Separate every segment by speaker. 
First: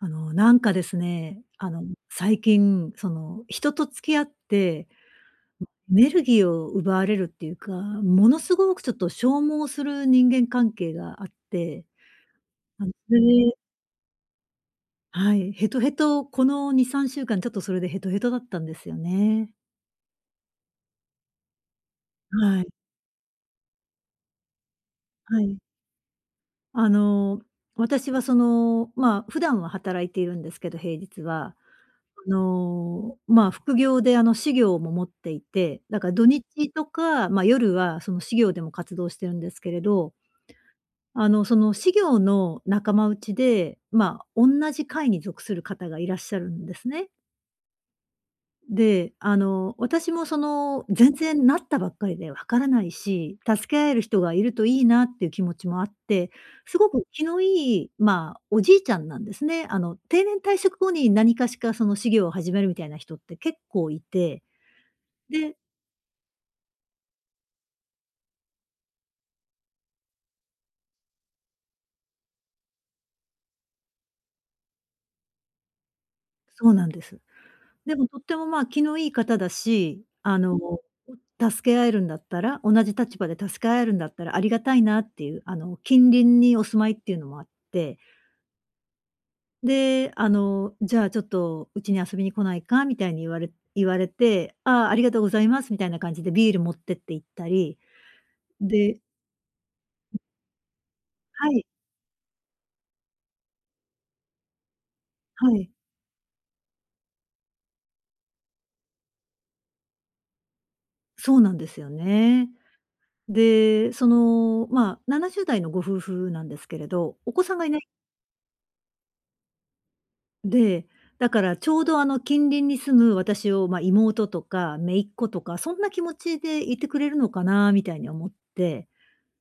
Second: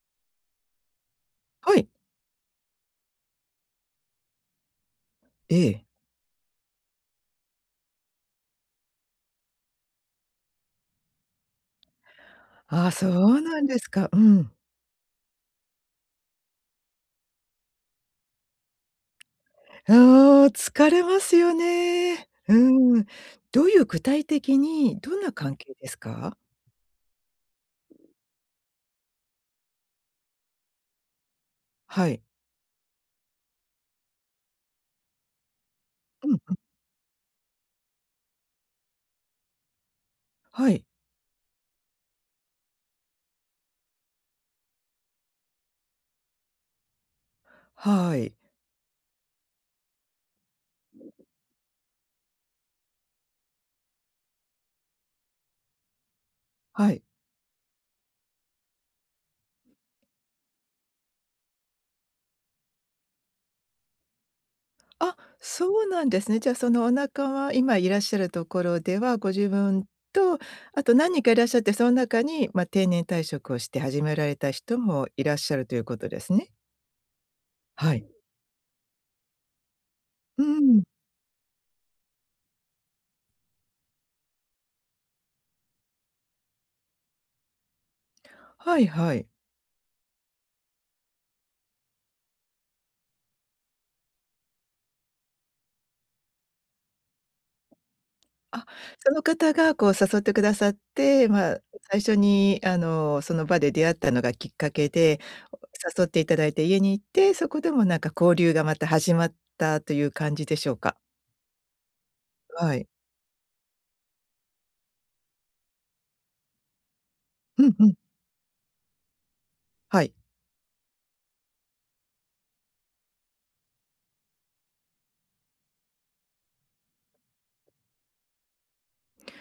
Speaker 1: なんかですね、
Speaker 2: はい。
Speaker 1: 最近、その、人と付き合って、
Speaker 2: え
Speaker 1: エ
Speaker 2: え。
Speaker 1: ネルギーを奪われるっていうか、ものすごくちょっと消耗する人間関係があって、
Speaker 2: ああ、そ
Speaker 1: それ
Speaker 2: う
Speaker 1: で、
Speaker 2: なんですか。うん。
Speaker 1: はい、ヘトヘト、この2、3週間ちょっとそれでヘトヘトだったんですよね。
Speaker 2: ああ、疲れますよね。
Speaker 1: はい、
Speaker 2: うん。どういう具体的にどんな
Speaker 1: は
Speaker 2: 関
Speaker 1: い。
Speaker 2: 係ですか？
Speaker 1: あの、私はその、まあ、普段は働いているんですけど、平日は。
Speaker 2: はい。
Speaker 1: まあ、副業で私業も持っていて、だから土
Speaker 2: うん。
Speaker 1: 日とか、まあ、夜はその私業でも活動してるんですけれど、
Speaker 2: はい。
Speaker 1: その私業の仲間内で、まあ、同じ会に属する方がいらっしゃるんですね。
Speaker 2: はい。
Speaker 1: で、私もその、全然なったばっかりでわからないし、助け合える人がいるといいなっていう気持ちもあって、すご
Speaker 2: はい。
Speaker 1: く気のいい、まあ、おじいちゃんなんですね。定年退職後に何かしかその事業を始めるみたいな人って結構いて、
Speaker 2: あ、
Speaker 1: で、
Speaker 2: そうなんですね。じゃあ、そのお仲間今いらっしゃるところでは、ご自分と、あと何人かいらっしゃって、その中に、ま、定年退職をして始められた人もいらっしゃるということですね。
Speaker 1: そうなんです。
Speaker 2: は
Speaker 1: で
Speaker 2: い。
Speaker 1: もとっても、まあ、気のいい方だし、
Speaker 2: うん。
Speaker 1: 助け合えるんだったら、同じ立場で助け合えるんだったらありがたいなっていう、近隣にお住まいっていうのもあって、
Speaker 2: はいはい。
Speaker 1: で、じゃあちょっとうちに遊びに来ないかみたいに言われて、ああ、ありがとうございますみたいな感じでビール持ってって行ったり、
Speaker 2: あ、
Speaker 1: で、
Speaker 2: その方がこう誘ってくださって、
Speaker 1: は
Speaker 2: まあ、
Speaker 1: い、
Speaker 2: 最初にあの、その場で出会ったのがきっかけで、
Speaker 1: はい、
Speaker 2: 誘っていただいて家に行って、そこでもなんか交流がまた始まったという感じでしょうか？
Speaker 1: そうなんですよね。
Speaker 2: はい。
Speaker 1: で、その、まあ、70代のご夫婦なんですけれど、お子さん
Speaker 2: う
Speaker 1: がい
Speaker 2: ん
Speaker 1: ない
Speaker 2: うん。はい。
Speaker 1: んで、だからちょうどあの近隣に住む私を、まあ、妹とか姪っ子とか、そんな気持ちでいてくれるのかなみたいに思って。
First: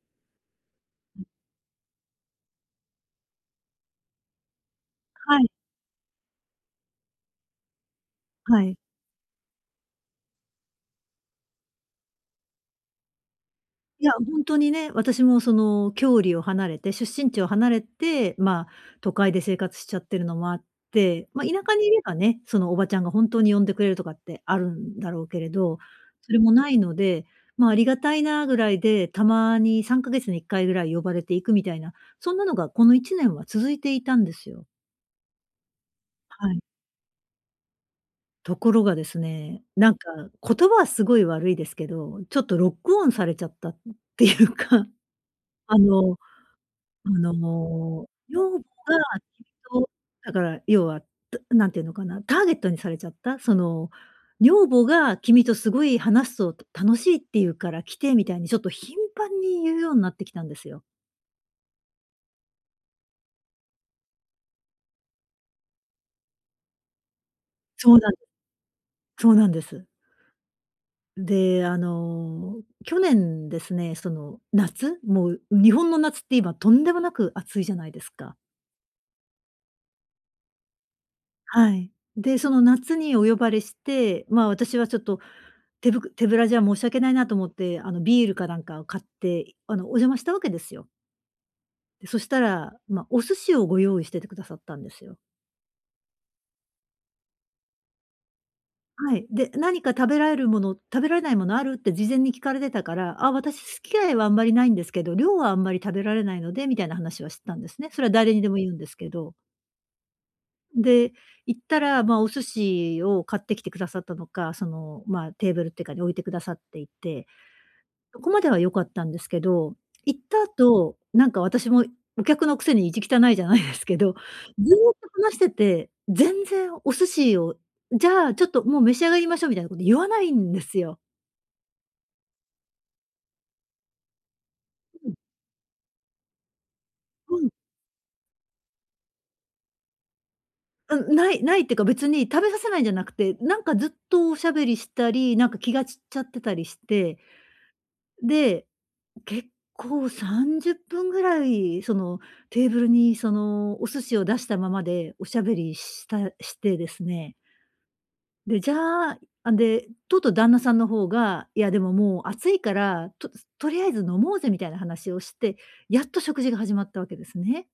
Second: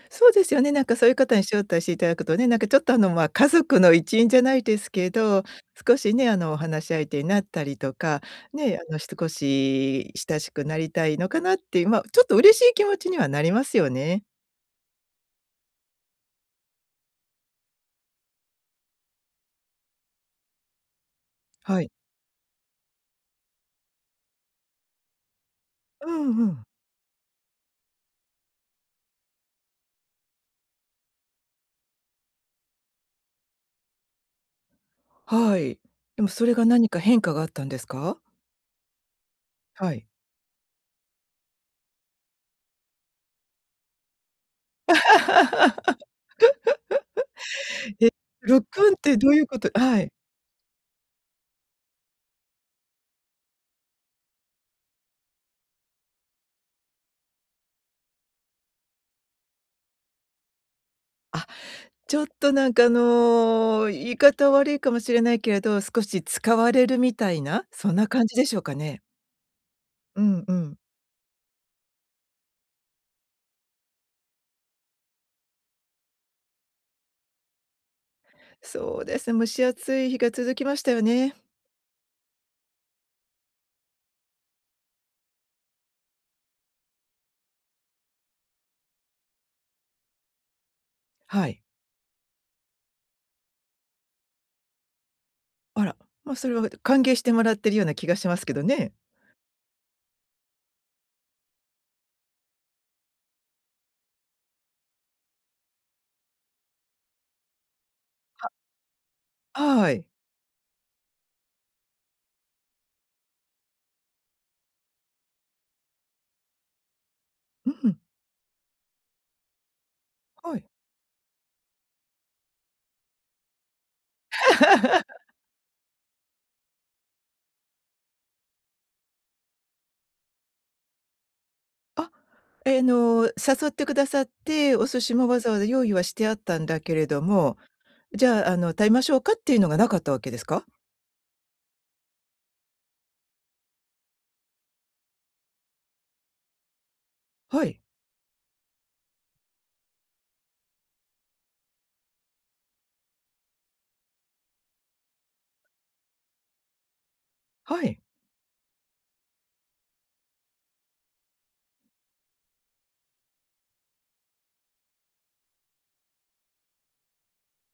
Speaker 2: そうですよね、なんかそういう方に招待していただくとね、なんかちょっとあの、まあ、家族の一員じゃないですけ
Speaker 1: は
Speaker 2: ど、
Speaker 1: い、
Speaker 2: 少しね、あの、お話し相手になったりとか、
Speaker 1: はい。
Speaker 2: ね、あの、少し親しくなりたいのかなっていう、まあ、ちょっと嬉しい気持ちにはなりますよ
Speaker 1: いや、
Speaker 2: ね。
Speaker 1: 本当にね、私もその郷里を離れて、出身地を離れて、まあ、都会で生活しちゃってるのもあって、まあ、田舎
Speaker 2: は
Speaker 1: にい
Speaker 2: い。
Speaker 1: ればね、そのおばちゃんが本当に呼んでくれるとかってあるんだろうけれど、
Speaker 2: う
Speaker 1: そ
Speaker 2: ん
Speaker 1: れ
Speaker 2: う
Speaker 1: も
Speaker 2: ん。
Speaker 1: ないので、まあ、ありがたいなぐらいで、たまに3ヶ月に1回ぐらい呼ばれていくみたいな、そんなのがこの1年は続いていたんですよ。
Speaker 2: はい。でもそ
Speaker 1: は
Speaker 2: れ
Speaker 1: い。
Speaker 2: が何か変化があったんですか？
Speaker 1: ところがですね、な
Speaker 2: は
Speaker 1: ん
Speaker 2: い。
Speaker 1: か言葉はすごい悪いですけど、ちょっとロックオンされちゃったっていうか、あ のあの、
Speaker 2: え、
Speaker 1: 女
Speaker 2: ロ
Speaker 1: 房
Speaker 2: ッ
Speaker 1: が
Speaker 2: クンってどうい
Speaker 1: きっ
Speaker 2: うこと、
Speaker 1: と、
Speaker 2: はい。
Speaker 1: だから要は、何て言うのかな、ターゲットにされちゃった、その、女房が君とすごい話すと楽しいって言うから来てみたいにちょっと頻繁に言うようになってきたんですよ。
Speaker 2: あ、ちょっとなんかあの、言い方悪いかもしれないけれど、少し使われるみたいな、そ
Speaker 1: そ
Speaker 2: ん
Speaker 1: う
Speaker 2: な
Speaker 1: なん
Speaker 2: 感じでしょうかね？
Speaker 1: そうなんです。
Speaker 2: うんうん。
Speaker 1: で、去年ですね、その夏、もう日本の夏って今とんでもなく暑いじゃないですか。
Speaker 2: そうですね、蒸し暑い日が続きましたよね。
Speaker 1: はい。で、その夏にお呼ばれして、まあ、私はちょっと手ぶらじゃ申し訳ないなと思って、ビールかなんかを買って、お邪魔したわけですよ。
Speaker 2: はい。
Speaker 1: で、そしたら、まあ、お寿司をご用意しててくださったんですよ。
Speaker 2: あら、ま、それは歓迎してもらってるような気がしますけどね。
Speaker 1: はい。で、「何か食べられるもの、食べられないものある？」って事前に聞かれてたから、「あ、私好き嫌いはあんまりないんですけど、量はあんまり食べられないので」みたいな話はしてたんですね。それは誰にでも言うんですけど。
Speaker 2: はい。
Speaker 1: で、行ったら、まあ、お寿司を買ってきてくださったのか、その、まあ、テーブルっていうかに置いてくださっていて、
Speaker 2: うん、
Speaker 1: そこまでは良かったんですけど、行った
Speaker 2: はい。
Speaker 1: 後、なんか私もお客のくせに意地汚いじゃないですけど、ずーっと話してて、全然お寿司を「じゃあ、ちょっともう召し上がりましょう」みたいなこと言わないんですよ。
Speaker 2: あ、誘ってくださって、お寿司もわざわざ用意はしてあったんだけれど
Speaker 1: うん、
Speaker 2: も、じゃあ、あの、食べましょうかっていうのがなかったわけですか？
Speaker 1: うん、ないないっていうか、別に食べさせないんじゃなくて、なんかずっとおしゃべりしたり、なんか気が散っちゃってたりして、
Speaker 2: はい、
Speaker 1: で、結構30分ぐらい、その、テーブルに、その、お寿司を出したままでおしゃべりしてですね。
Speaker 2: はい。
Speaker 1: で、じゃあ、あ、で、とうとう旦那さんの方が、いやでももう暑いから、とりあえず飲もうぜみたいな話をして、やっと食事が始まったわけですね。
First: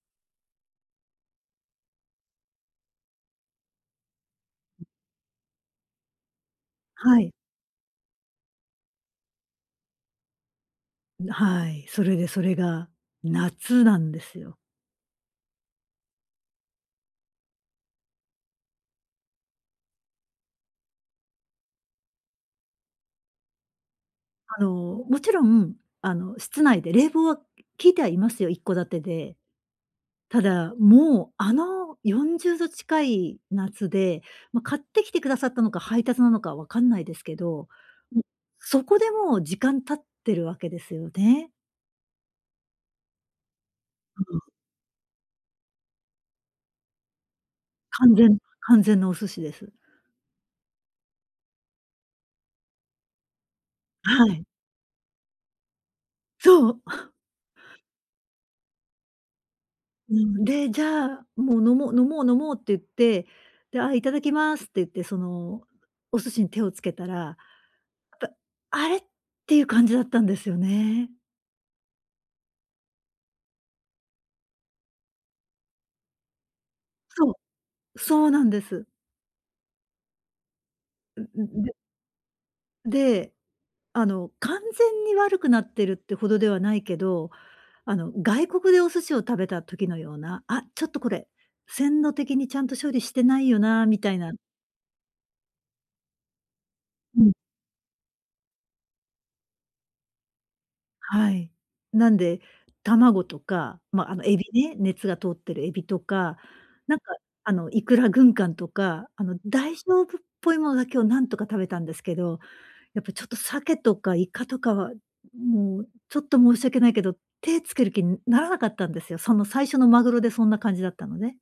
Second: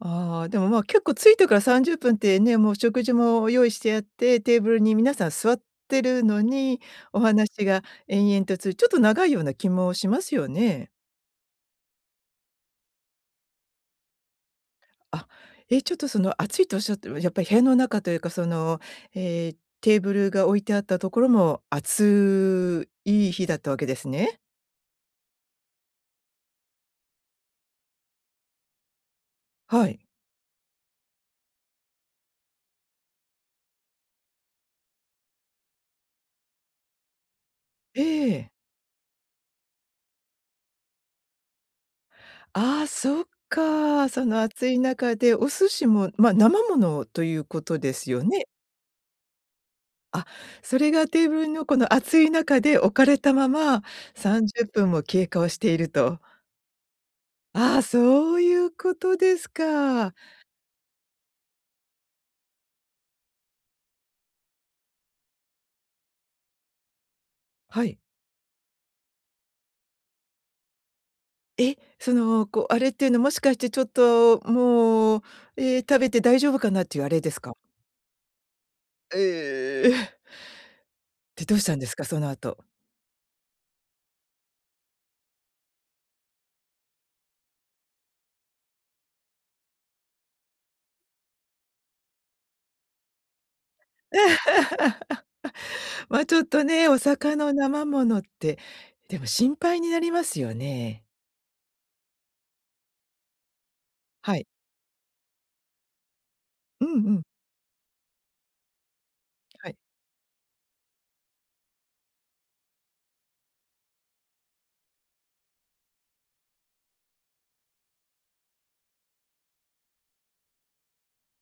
Speaker 2: ああ、でも、まあ、結構着いてから30分っぷんってね、もう食事も用意してあって、テーブルに皆さん座ってるのに、お
Speaker 1: はい。
Speaker 2: 話が延々とちょっと長いような気もしますよね。
Speaker 1: はい。それでそれが夏なんですよ。
Speaker 2: あ、え、ちょっとその暑いとおっしゃっても、やっぱり部屋の中というかその、ええ、テーブルが置いてあったところも暑い日だったわけですね。
Speaker 1: もちろん、室内で冷房は効いてはいますよ、一戸建てで。
Speaker 2: はい。
Speaker 1: ただ、もう、あの40度近い夏で、ま、買ってきてくださったのか、配達なのか分かんないですけど、
Speaker 2: え
Speaker 1: ん
Speaker 2: え。
Speaker 1: そこでもう時間経ってるわけですよね。
Speaker 2: ああ、そっか。そ
Speaker 1: う
Speaker 2: の
Speaker 1: ん、
Speaker 2: 暑い中でお寿司も、ま、生ものということです
Speaker 1: 完
Speaker 2: よ
Speaker 1: 全
Speaker 2: ね。
Speaker 1: 完全なお寿司です。
Speaker 2: あ、それがテーブルのこの暑い中で置かれたまま
Speaker 1: はい。
Speaker 2: 30分も経過をしていると。
Speaker 1: そう。
Speaker 2: ああ、そういうことですか。
Speaker 1: うん、で、じゃあ、もう飲もう飲もう飲もうって言って、で、あ、いただきますって言って、その、お寿司に手をつけたら、やっ
Speaker 2: はい。
Speaker 1: ぱ、あれ？っていう感じだったんですよね。
Speaker 2: え、その、こう、あれっていうのもしかしてちょっともう、食べて大丈夫かなっていうあれで
Speaker 1: そう、
Speaker 2: すか？
Speaker 1: そうなんです。
Speaker 2: ええ。
Speaker 1: ん
Speaker 2: で、どう
Speaker 1: ん、
Speaker 2: し
Speaker 1: で
Speaker 2: たんですか？その後。
Speaker 1: で完全に悪くなってるってほどではないけど、外国でお寿司を食べた時のような、あ、ちょっとこれ、鮮度的にちゃんと処理してないよなみたいな。
Speaker 2: ま、あちょっとね、お
Speaker 1: うん、
Speaker 2: 魚、の生ものって、でも心配になりますよね。
Speaker 1: はい。なんで、卵とか、まあ、
Speaker 2: は
Speaker 1: エビ
Speaker 2: い。
Speaker 1: ね、熱が通ってるエビとか、
Speaker 2: うん
Speaker 1: なん
Speaker 2: う
Speaker 1: か、
Speaker 2: ん。
Speaker 1: イクラ軍艦とか、
Speaker 2: は
Speaker 1: 大
Speaker 2: い。
Speaker 1: 丈夫っぽいものだけをなんとか食べたんですけど、やっぱちょっと鮭とかイカとかは、もうちょっと申し訳ないけど、手つける気にならなかったんですよ。その最初のマグロでそんな感じだったのね。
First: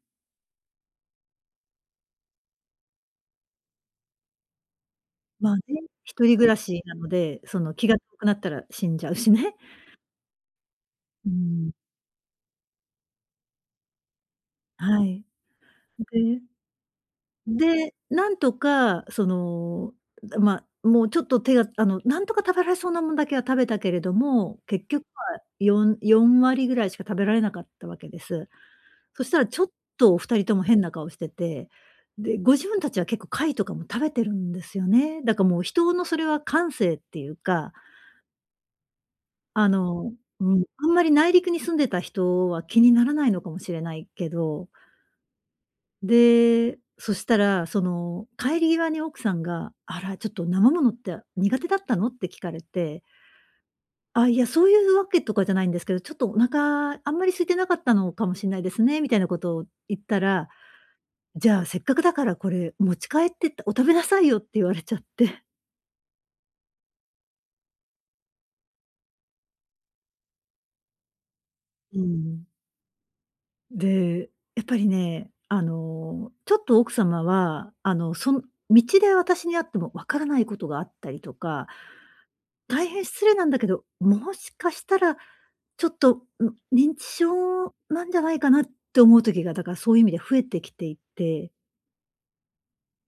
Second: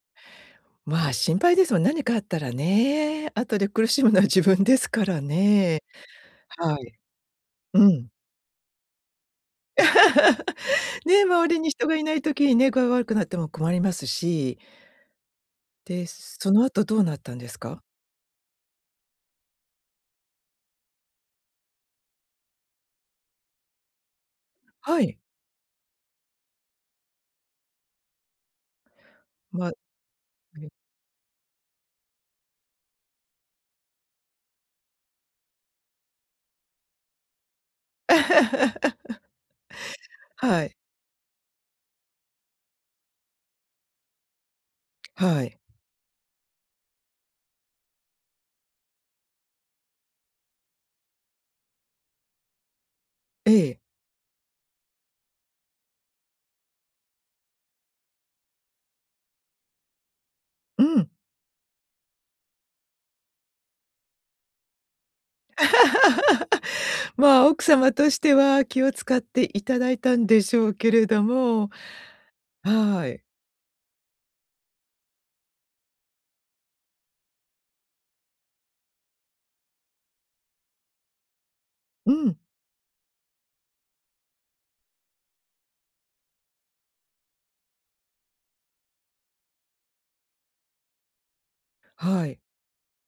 Speaker 2: まあ、心配ですもん、何かあったらね、後で苦しむのは自分ですから
Speaker 1: まあね、
Speaker 2: ね。
Speaker 1: 一人暮ら
Speaker 2: は
Speaker 1: し
Speaker 2: い。
Speaker 1: なので、その気
Speaker 2: う
Speaker 1: が
Speaker 2: ん。
Speaker 1: 遠くなったら死んじゃうしね。
Speaker 2: ね、
Speaker 1: う
Speaker 2: 周りに
Speaker 1: ん、
Speaker 2: 人がいない時にね、具合悪くなっても困りますし、
Speaker 1: はい。
Speaker 2: で、
Speaker 1: で
Speaker 2: その後どうなったんですか？
Speaker 1: で、なんとかその、まあ、もうちょっと手がなんとか食べられそうなもんだけは食べたけれども、結
Speaker 2: は
Speaker 1: 局
Speaker 2: い。
Speaker 1: は4割ぐらいしか食べられなかったわけです。そしたらちょっ
Speaker 2: ま、
Speaker 1: とお二人とも
Speaker 2: ね。
Speaker 1: 変な顔してて、で、ご自分たちは結構貝とかも食べてるんですよね。だからもう人のそれは感性っていうか、あの、う
Speaker 2: は
Speaker 1: ん、
Speaker 2: い。
Speaker 1: あんまり内陸に住んでた人は気にならないのかもしれないけど、
Speaker 2: はい。
Speaker 1: で、そしたらその帰り際に奥さんが「あら、ちょっと生ものって苦手だったの？」って聞かれて
Speaker 2: ええ。
Speaker 1: 「あ、いや、そういうわけとかじゃないんですけど、ちょっとお腹あんまり空いてなかったのかもしれないですね」みたいなことを言ったら、
Speaker 2: うん。
Speaker 1: じゃあ、せっかくだからこれ持ち帰ってってお食べなさいよって言われちゃって。
Speaker 2: まあ、奥様としては気を使っていただいたんでしょうけれども、
Speaker 1: うん。
Speaker 2: はい。
Speaker 1: で、やっぱりね、ちょっと奥様は、その道で私に会ってもわからないことがあったりとか、
Speaker 2: うん、
Speaker 1: 大変失礼なんだけど、もしかしたらちょっと、認知症なんじゃないかなって思う時が、だからそういう意味で増えてきていて、
Speaker 2: はい。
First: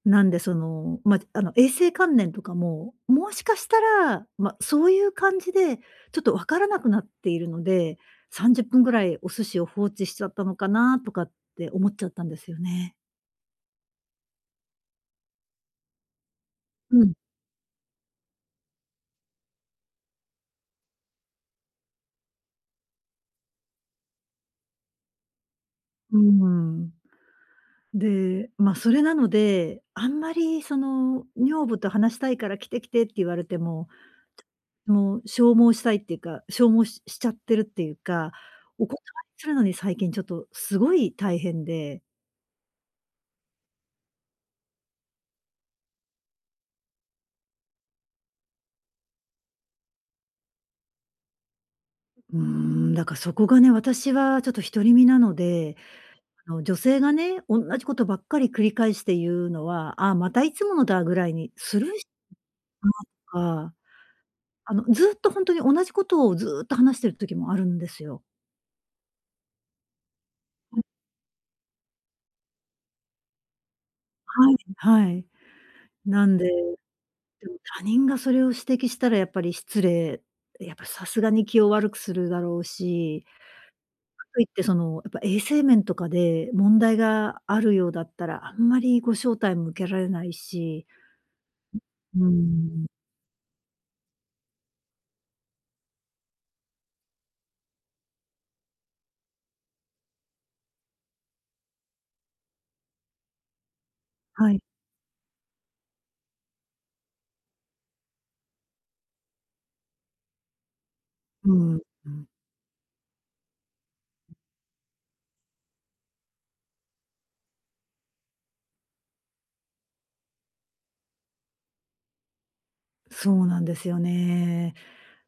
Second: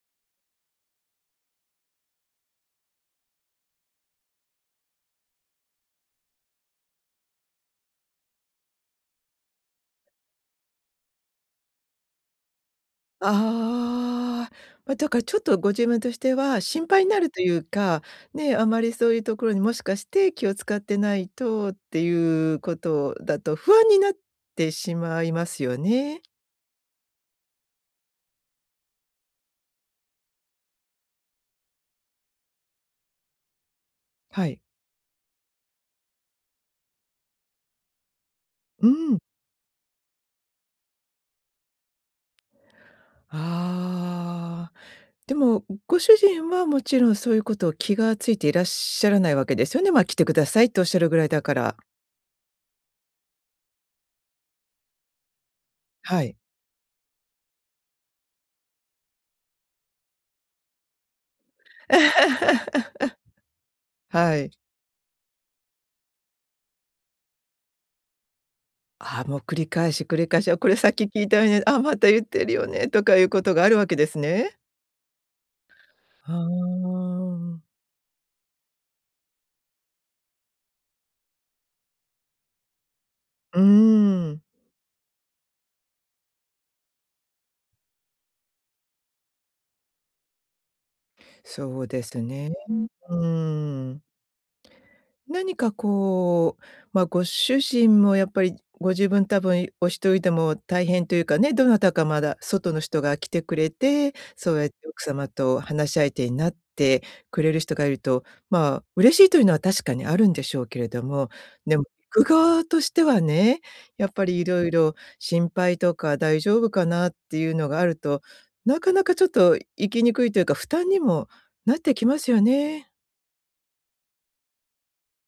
Speaker 1: なんで、その、まあ、衛生観念とかも、もしかしたら、まあ、そういう感じで、ちょっと分からなくなっているので、30分ぐらいお寿司を放置しちゃったのかなとかって思っちゃったんですよね。
Speaker 2: ああ、ま、だからちょっとご自分としては心
Speaker 1: う
Speaker 2: 配に
Speaker 1: ん。
Speaker 2: なるというか、ね、あまりそういうところにもしかして気を使ってないとっていうことだと不安になってしまいますよ
Speaker 1: うー
Speaker 2: ね。
Speaker 1: ん。で、まあ、それなので、あんまりその、女房と話したいから来て来てって言われても、
Speaker 2: はい。
Speaker 1: もう消耗したいっていうか、消耗しちゃってるっていうか、お
Speaker 2: う
Speaker 1: 断り
Speaker 2: ん。
Speaker 1: するのに最近ちょっとすごい大変で。
Speaker 2: ああ。でも、ご主人はもちろんそういうことを気がついていらっしゃらないわけですよね。ま、あ来てくださいとおっしゃるぐらいだから。
Speaker 1: うーん、だからそこがね、私はちょっと独り身なので、
Speaker 2: はい。
Speaker 1: 女性がね、同じことばっかり繰り返して言うのは、ああ、またいつものだぐらいにスルーし とか、
Speaker 2: はい。
Speaker 1: ずっとほんとに同じことをずっと話してる時もあるんですよ。
Speaker 2: ああ、もう繰り返し繰り返し、あ、これさっき聞いたよね、あ、また言ってるよねとかいうことがあるわけです
Speaker 1: は
Speaker 2: ね。
Speaker 1: い、はい。な
Speaker 2: あ
Speaker 1: んで、で
Speaker 2: ー
Speaker 1: も他人がそれを指摘したらやっぱり失礼、やっぱさすがに気を悪くするだろうし、
Speaker 2: う
Speaker 1: か
Speaker 2: ん、
Speaker 1: といってその、やっぱ衛生面とかで問題があるようだったら、あんまりご招待も受けられないし、
Speaker 2: そうで
Speaker 1: う
Speaker 2: す
Speaker 1: ー
Speaker 2: ね。
Speaker 1: ん。
Speaker 2: うん。何かこう、まあ、ご主人もやっぱりご自分多分お一人でも大変というかね、どなたかまだ外の人が来てくれて、
Speaker 1: は
Speaker 2: そう
Speaker 1: い。
Speaker 2: やって奥様と話し相手になってくれる人がいると、まあ、嬉しいというのは確かにあるんでしょうけれども、
Speaker 1: う
Speaker 2: で
Speaker 1: ん、
Speaker 2: も
Speaker 1: う
Speaker 2: 行く
Speaker 1: ん。
Speaker 2: 側としてはね、やっぱりいろいろ心配とか大丈夫かなっていうのがあると、なかなかちょっと行きにくいというか、負担にもなってきますよね。
Speaker 1: そうなんですよね。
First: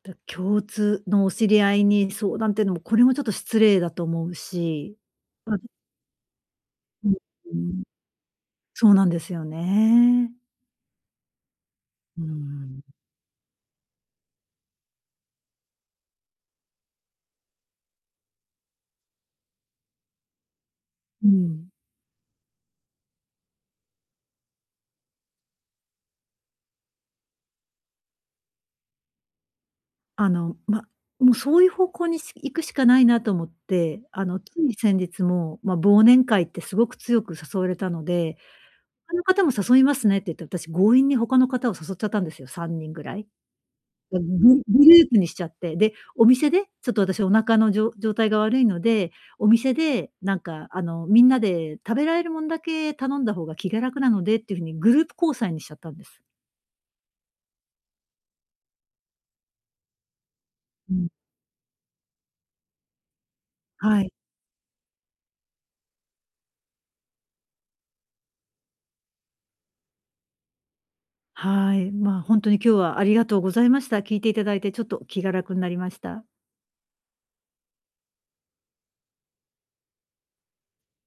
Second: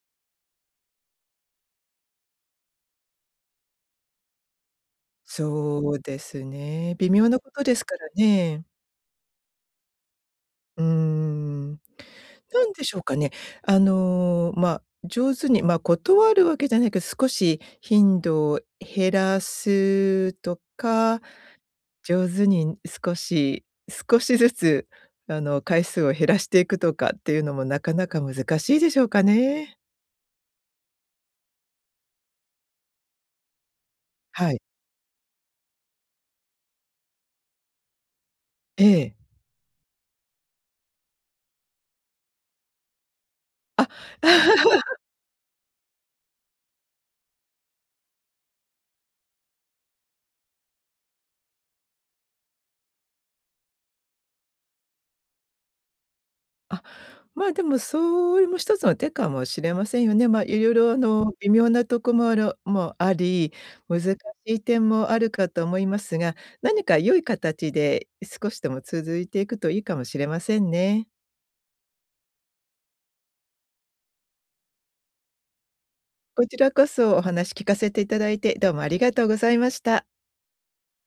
Speaker 1: 共通のお知り合いに相談っていうのも、これもちょっと失礼だと思うし。あ、
Speaker 2: そうですね。
Speaker 1: う
Speaker 2: 微
Speaker 1: ん、
Speaker 2: 妙なこ
Speaker 1: う
Speaker 2: とで
Speaker 1: ん。
Speaker 2: すからね。
Speaker 1: そうなんですよね。
Speaker 2: うーん。
Speaker 1: う
Speaker 2: なん
Speaker 1: ん。
Speaker 2: でしょうかね。あの、まあ、上手に、まあ、断るわけじゃないけど、少し頻度を減らすとか、
Speaker 1: うん。
Speaker 2: 上手に少しずつ、あの、回数を減らしていくとかっていうのもなかなか難しいでしょうかね。
Speaker 1: ま、もうそういう方向に行くしかないなと思って、つ
Speaker 2: はい。
Speaker 1: い先日も、ま、忘年会ってすごく強く誘われたので、
Speaker 2: ええ。
Speaker 1: 「他の方も誘いますね」って言って、私強引に他の方を誘っちゃったんですよ、3人ぐらい。
Speaker 2: あ。
Speaker 1: グ グループにしちゃって、で、お店で、ちょっと私お腹の状態が悪いので、お店でなんかみんなで食べられるもんだけ頼んだ方が気が楽なのでっていう風にグループ交際にしちゃったんです。
Speaker 2: ま、でもそれも一つの手かもしれませんよね。ま、いろいろ
Speaker 1: う
Speaker 2: あ
Speaker 1: ん。
Speaker 2: の微妙なとこもあらもあり、難
Speaker 1: はい。
Speaker 2: しい点もあるかと思いますが、何か良い形で少しでも続いていくといいかもしれませんね。
Speaker 1: はい。まあ、ほんとに今日はありがとうございました。聞いていただいてちょっと気が楽になりました。
Speaker 2: こちらこそお話聞かせていただいて、どうもありがとうございました。